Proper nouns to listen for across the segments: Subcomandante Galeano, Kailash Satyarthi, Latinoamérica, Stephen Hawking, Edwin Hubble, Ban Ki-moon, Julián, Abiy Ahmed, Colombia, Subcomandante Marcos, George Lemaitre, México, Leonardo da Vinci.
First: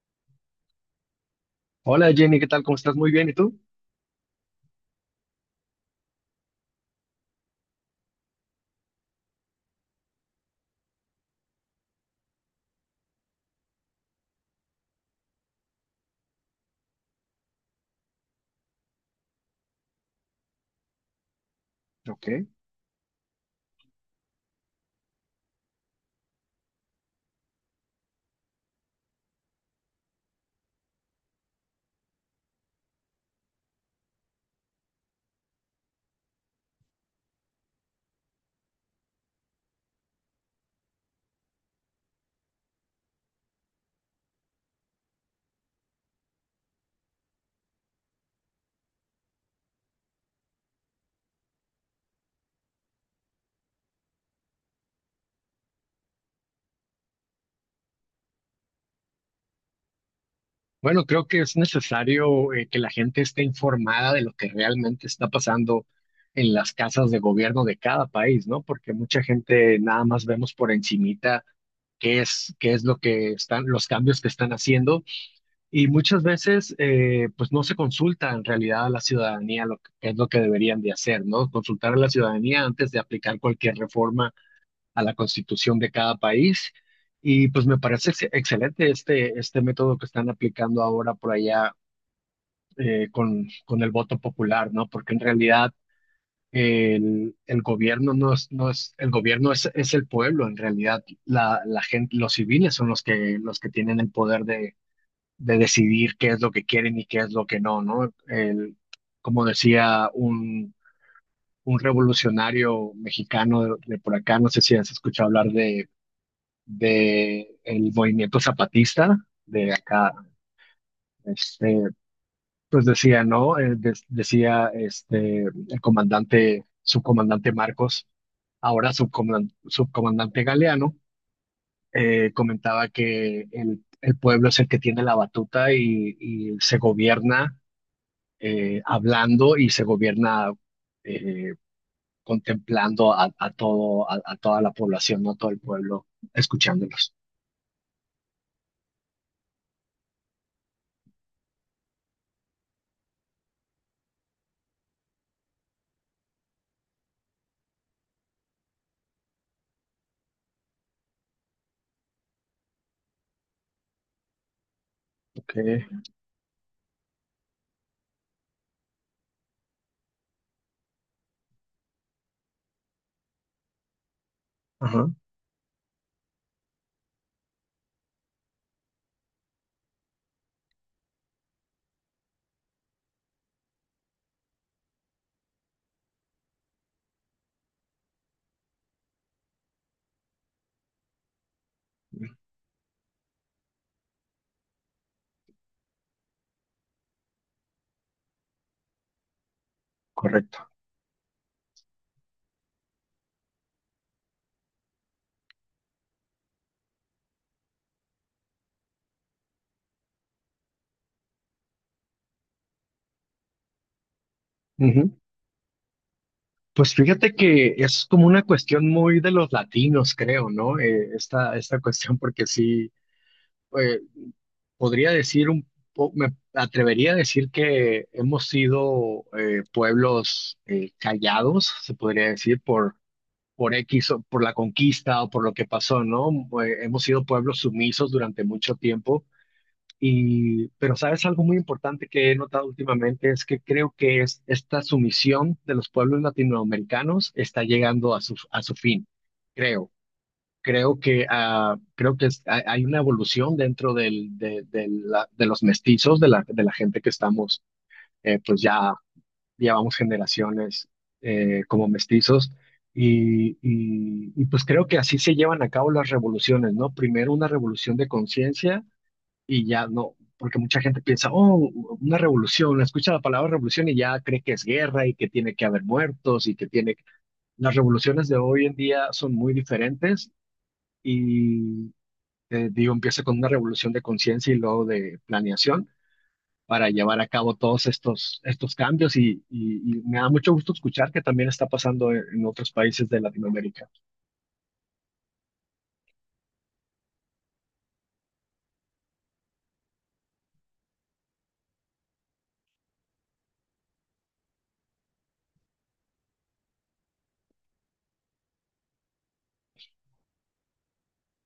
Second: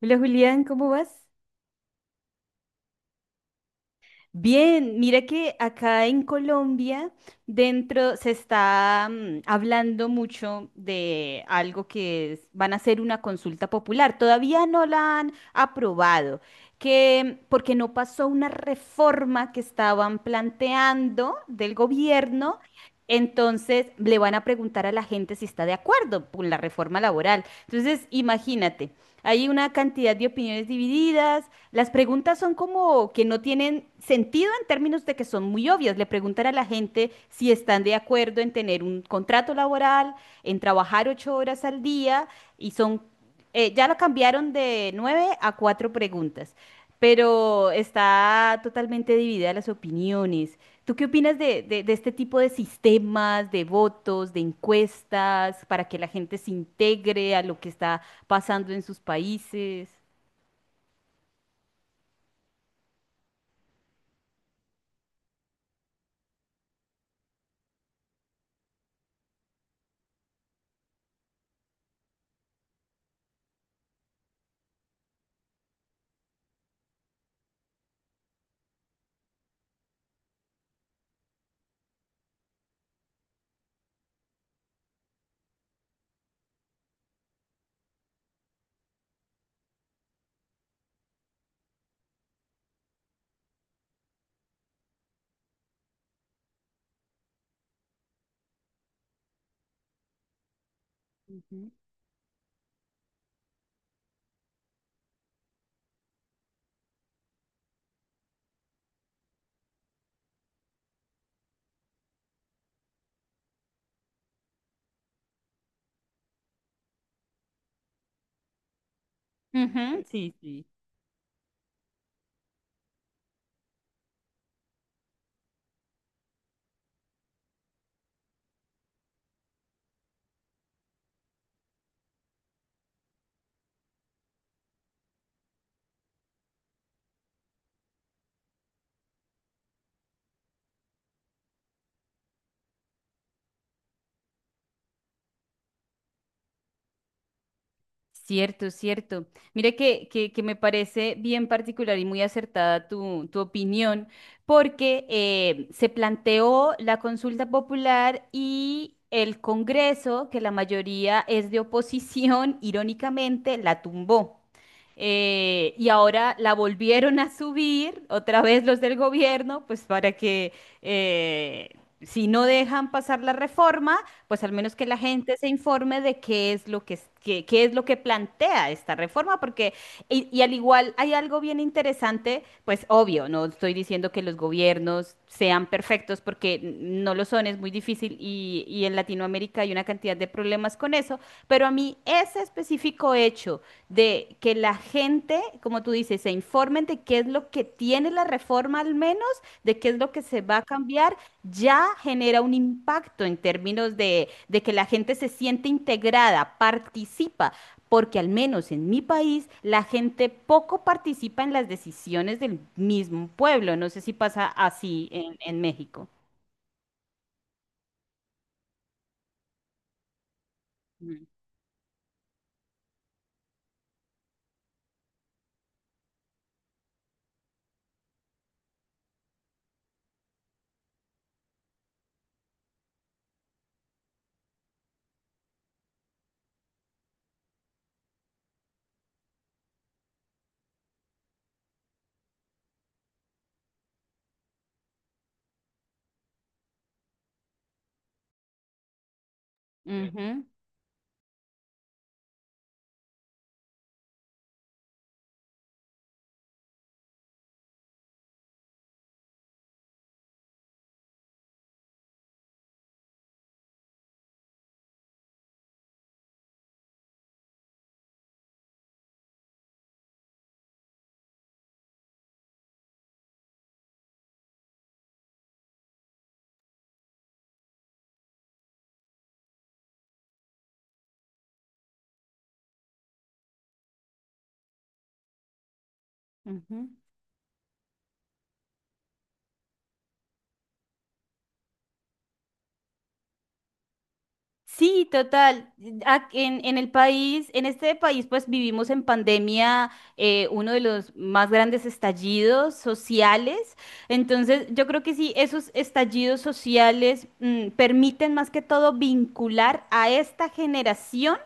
Hola Julián, ¿cómo vas? Hola Jenny, ¿qué tal? ¿Cómo estás? Muy bien, ¿y tú? Bien, mira que acá en Colombia dentro se está hablando mucho de algo van a hacer una consulta popular. Todavía no la han aprobado, que porque no pasó una reforma que estaban planteando del Ok. gobierno, entonces le van a preguntar a la gente si está de acuerdo con la reforma laboral. Entonces, imagínate, hay una cantidad de opiniones divididas. Las preguntas son como que no tienen sentido en términos de que son muy obvias. Le preguntan a la gente si están de acuerdo en tener un contrato laboral, en trabajar ocho horas al día, y son, ya lo cambiaron de nueve a cuatro preguntas, pero está totalmente dividida las opiniones. ¿Tú qué opinas de este tipo de sistemas, de votos, de encuestas, para que la gente se integre a lo que está pasando en sus países? Bueno, creo que es necesario que la gente esté informada de lo que realmente está pasando en las casas de gobierno de cada país, ¿no? Porque mucha gente nada más vemos por encimita qué es lo que están, los cambios que están haciendo y muchas veces pues no se consulta en realidad a la ciudadanía lo que es lo que deberían de hacer, ¿no? Consultar a la ciudadanía antes de aplicar cualquier reforma a la constitución de cada país. Y pues me parece excelente este, este método que están aplicando ahora por allá con el voto popular, ¿no? Porque en realidad el gobierno no es, el gobierno es el pueblo, en realidad la gente, los civiles son los que tienen el poder de decidir qué es lo que quieren y qué es lo que no, ¿no? El, como decía un revolucionario mexicano de por acá, no sé si has escuchado hablar de el movimiento zapatista de Ujú, acá, sí, sí. este, pues decía, ¿no? Decía este, el comandante, subcomandante Marcos, ahora subcomandante Galeano, comentaba que el pueblo es el que tiene la batuta y se gobierna hablando y se gobierna eh, contemplando a todo, a toda la población, no todo el pueblo, escuchándolos. Cierto, cierto. Mire que me parece bien particular y muy acertada tu opinión, porque se planteó la consulta popular y el Congreso, que la mayoría es de oposición, irónicamente, la tumbó. Ok, Y ahora la volvieron a subir, otra vez los del gobierno, pues para que eh, si no dejan pasar la reforma, pues al menos que la ajá, gente se informe de qué es lo qué es lo que plantea esta reforma, porque, y al igual hay algo bien interesante, pues obvio, no estoy diciendo que los gobiernos sean perfectos, porque no lo son, es muy difícil, y en Latinoamérica hay una cantidad de problemas con eso, pero a mí ese específico hecho de que la gente, como tú dices, se informen de qué es lo que tiene la reforma al menos, de qué es lo que se va a correcto. cambiar, ya genera un impacto en términos de que la gente se siente integrada, participa, porque al menos en mi país la gente poco participa en las decisiones del mismo pueblo. No sé si pasa así Ujú. en México. Pues fíjate que es como una cuestión muy de los latinos, creo, ¿no? Mm. Esta, esta cuestión, porque sí, eh, podría decir un me atrevería a decir que hemos sido pueblos callados, se podría decir, por X o por la conquista o por lo que pasó, ¿no? Hemos sido pueblos sumisos durante mucho tiempo. Y, pero sabes, algo muy importante que he notado últimamente es que creo que es esta sumisión de los pueblos latinoamericanos está llegando a su fin, creo. Ujú, Creo que, creo hay una evolución dentro del, de, de los mestizos, de la gente que estamos pues ya llevamos generaciones como mestizos y, pues creo que así se llevan a cabo las revoluciones, ¿no? Primero una revolución de conciencia y ya no, porque mucha gente piensa, oh, una revolución, escucha la palabra revolución y ya cree que es guerra y que tiene que haber muertos y que tiene... Las revoluciones de hoy en día son muy diferentes y, digo, empieza con una revolución de conciencia y luego de planeación ujú. para llevar a cabo todos estos, estos cambios y me da mucho gusto escuchar que también está pasando en otros países de Latinoamérica. Sí, total. En el país, en este país, pues vivimos en pandemia uno de los más grandes estallidos sociales. Entonces, yo creo que sí, esos estallidos sociales permiten más que todo vincular a esta generación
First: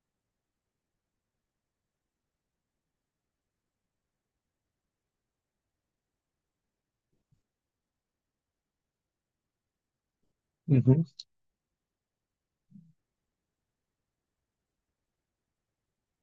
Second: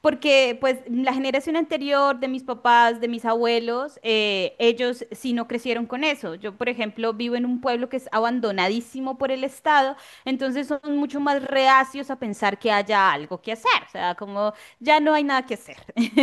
porque pues la generación anterior de mis papás, de mis abuelos, ellos sí no crecieron con eso. Yo, por ejemplo, vivo en un pueblo que es abandonadísimo por el Estado, entonces son Ujú. mucho más reacios a pensar que haya algo que hacer. O sea, como ya no hay nada que hacer.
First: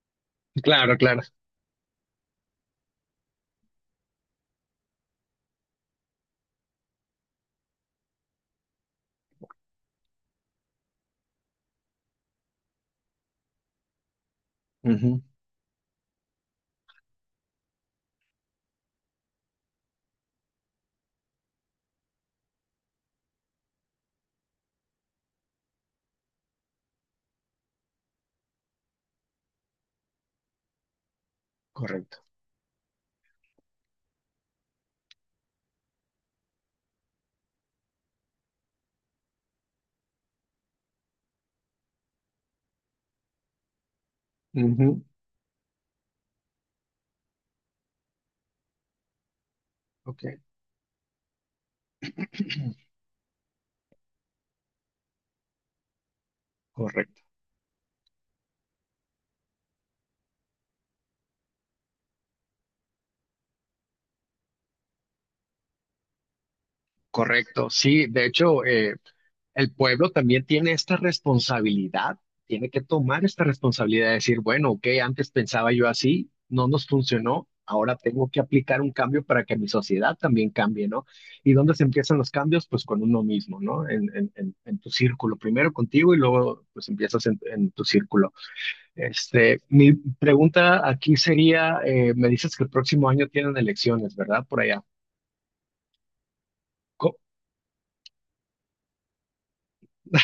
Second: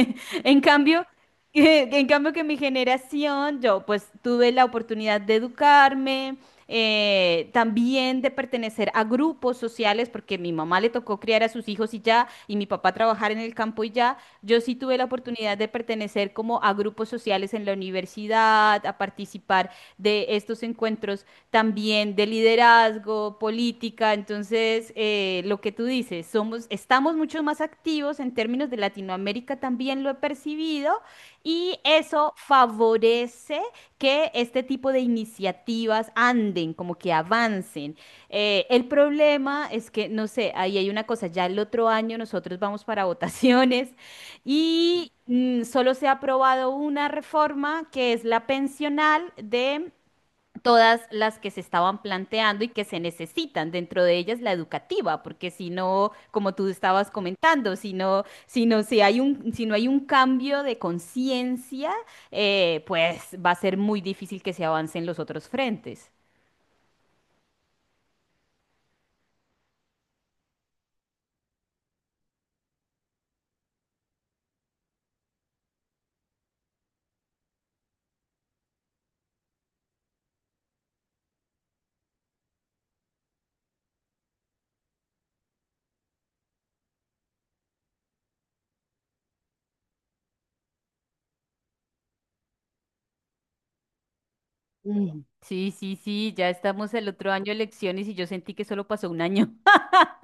En Claro, cambio... claro. En cambio que mi generación, yo pues tuve la oportunidad de educarme, también de pertenecer a grupos sociales, porque mi mamá le tocó criar a sus hijos y ya, y mi papá trabajar en el campo y ya, yo sí tuve la Ujú. oportunidad de pertenecer como a grupos sociales en la universidad, a participar de estos encuentros también de liderazgo, política, entonces lo que tú dices, somos, estamos mucho más activos en términos de Latinoamérica, también lo he percibido, y Correcto. eso favorece que este tipo de iniciativas anden, como que avancen. El problema es que, no sé, ahí hay una cosa, ya el otro año nosotros vamos para votaciones Ujú. y solo se ha aprobado una reforma que es la pensional de Ok. todas las que se estaban planteando y que se necesitan, dentro de ellas la educativa, porque si no, como tú estabas Correcto. comentando, si hay si no hay un cambio de conciencia, pues va a ser muy difícil que se avancen los otros frentes. Correcto. Sí, de hecho, el pueblo también tiene esta responsabilidad, tiene que tomar esta responsabilidad de decir, bueno, ok, antes pensaba yo así, no nos funcionó, ahora tengo que aplicar un cambio para que mi sociedad también cambie, ¿no? ¿Y dónde se empiezan los cambios? Pues con uno mismo, ¿no? En tu círculo, primero contigo y luego pues empiezas en tu círculo. Este, mi pregunta aquí sería, me dices que el próximo año tienen elecciones, ¿verdad? Por allá. Mm. Sí, sí, sí, ya estamos el Co- otro año de elecciones y yo sentí que solo pasó un año.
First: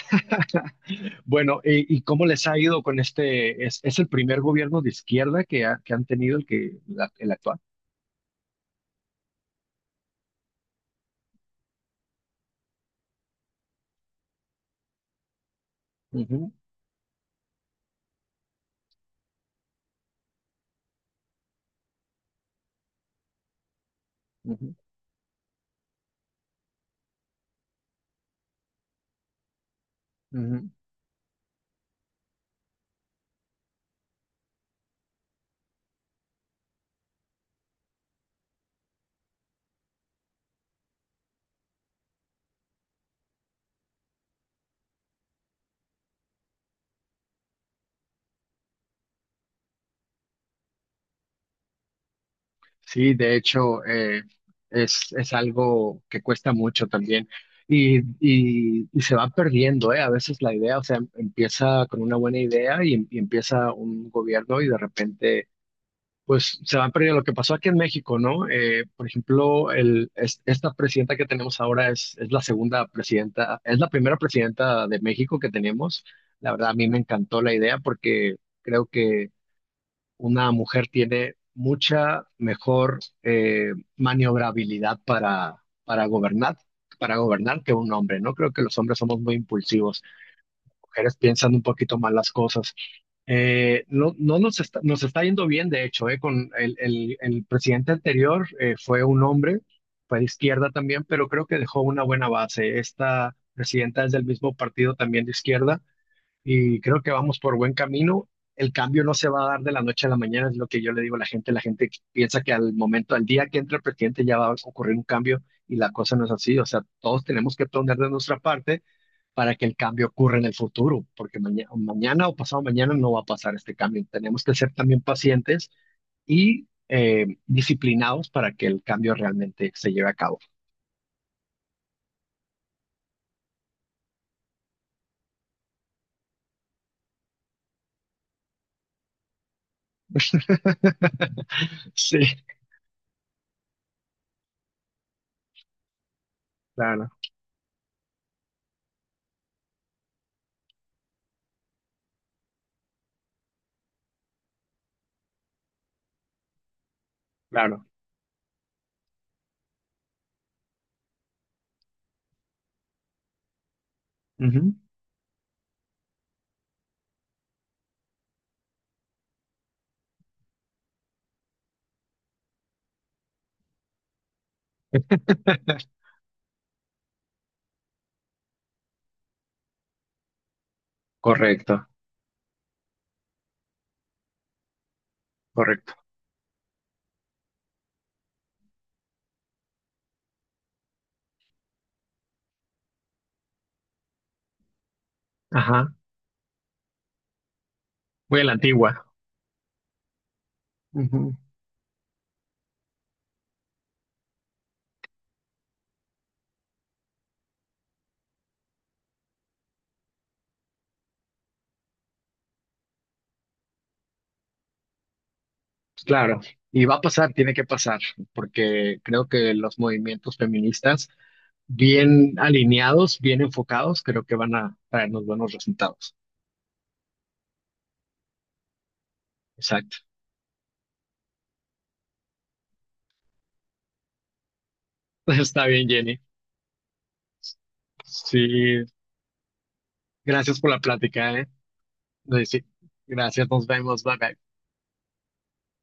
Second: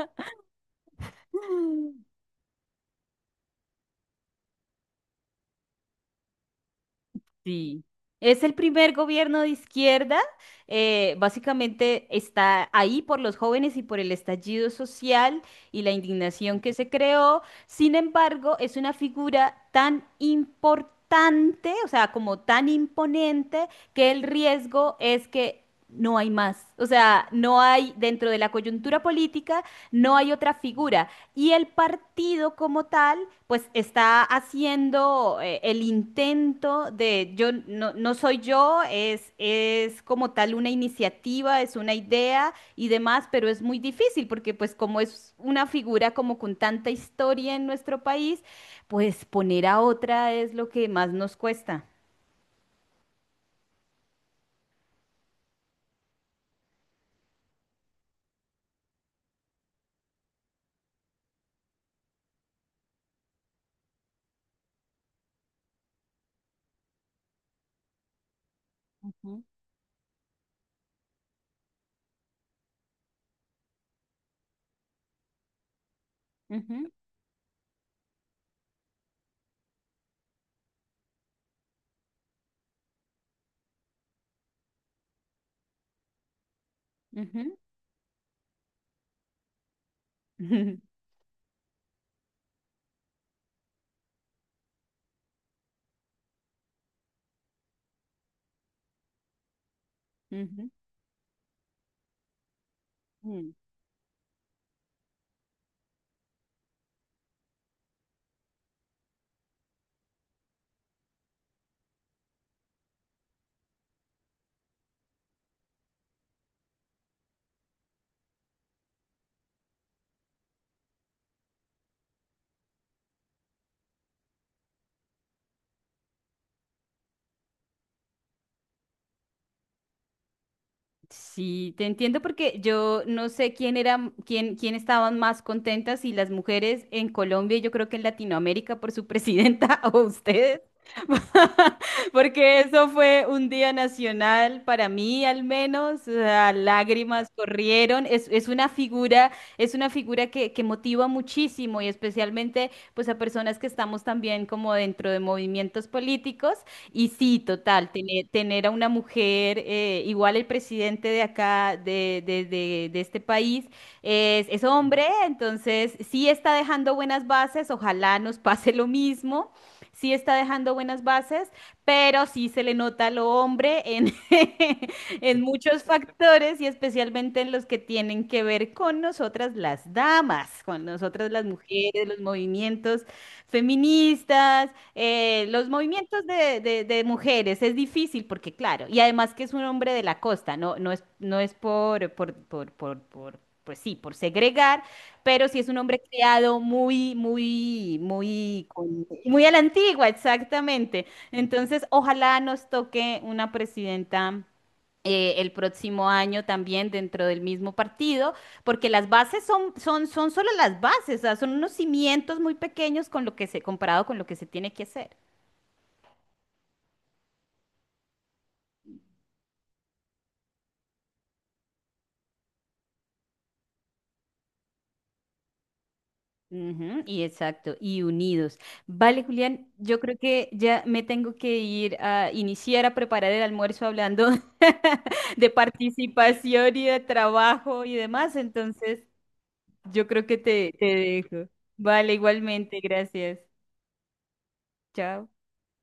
Bueno, ¿y cómo les ha ido con este? Es el primer gobierno de izquierda que han tenido el actual? Sí, es el primer gobierno de izquierda. Básicamente está ahí por los jóvenes y por el estallido social y la Ujú, indignación que se creó. Sin embargo, es una figura tan importante, o sea, como tan imponente, que el ujú, riesgo es que no hay más. O sea, no hay dentro de la coyuntura política, no hay otra ujú. figura. Y el partido como tal, pues está haciendo el intento de, yo no soy yo, es como tal una iniciativa, es una idea y demás, pero es muy difícil porque pues como es una figura como con tanta historia en nuestro país, pues poner a otra es lo que más nos cuesta. Sí, de hecho, es algo que cuesta mucho también y se va perdiendo, ¿eh? A veces la idea, o sea, empieza con una buena idea y empieza un gobierno y de repente... pues se van perdiendo. Lo que pasó aquí en México, ¿no? Por Ujú. ejemplo, esta presidenta que tenemos ahora es la segunda presidenta, es la primera presidenta de México que tenemos. La verdad, a mí Ujú, me encantó la idea porque creo que una mujer tiene mucha mejor maniobrabilidad para gobernar. Para ujú, gobernar que un hombre, ¿no? Creo que los hombres somos muy impulsivos. Mujeres piensan un poquito más las cosas. No, nos está yendo bien, de hecho, con el presidente anterior fue un hombre, fue de izquierda ujú, también, pero creo que dejó una buena base. Esta ujú. presidenta es del mismo partido también de izquierda y creo que vamos por buen camino. El cambio no se va a dar de la noche a la mañana, es lo que yo le digo a la gente. La gente piensa que al momento, al día que entre el presidente ya va a ocurrir un cambio y la cosa no es así. O sea, todos tenemos que poner de nuestra parte para que el cambio ocurra en el futuro, porque mañana o pasado mañana no va a pasar este cambio. Tenemos que ser también pacientes y disciplinados para que el cambio realmente se lleve a cabo. Sí, te entiendo porque yo no sé quién era, quién estaban más contentas, si las mujeres en Colombia, y yo creo que en Latinoamérica por su presidenta o ustedes, Sí, porque eso fue un día nacional para mí al menos, o sea, claro, lágrimas corrieron, es una figura que motiva muchísimo y especialmente pues a personas que estamos también como dentro de movimientos políticos. Y sí, claro. total, tener a una mujer, igual el presidente de acá, de este país, es Ujú. hombre, entonces sí está dejando buenas bases, ojalá nos pase lo mismo, sí está dejando buenas bases, pero sí se le nota lo hombre en, en muchos factores y especialmente en los que tienen que ver con nosotras las damas, con nosotras las Correcto, mujeres, los movimientos feministas. Los correcto. movimientos de mujeres es difícil porque, claro, y además que es un hombre de la costa, no es, no es por, pues sí, por segregar, pero sí es un Ajá. hombre criado Voy a la antigua. Muy a la antigua, exactamente. Ujú. Entonces, ojalá nos toque una presidenta el próximo año también dentro del mismo partido, porque las bases son solo las bases, o sea, son unos cimientos muy pequeños con lo que se, comparado con lo que se tiene que hacer. Claro. Y va a pasar, tiene que pasar, porque creo que los movimientos feministas, bien alineados, bien enfocados, creo que van a traernos buenos resultados. Ujú, y exacto, y unidos. Vale, Julián, Exacto. yo creo que ya me tengo que ir a iniciar a preparar el almuerzo hablando de Está bien, Jenny. participación y de trabajo y demás, Sí, entonces yo creo que gracias por la te plática, ¿eh? dejo. Vale, Sí, igualmente, gracias. gracias, nos vemos, bye bye. Chao.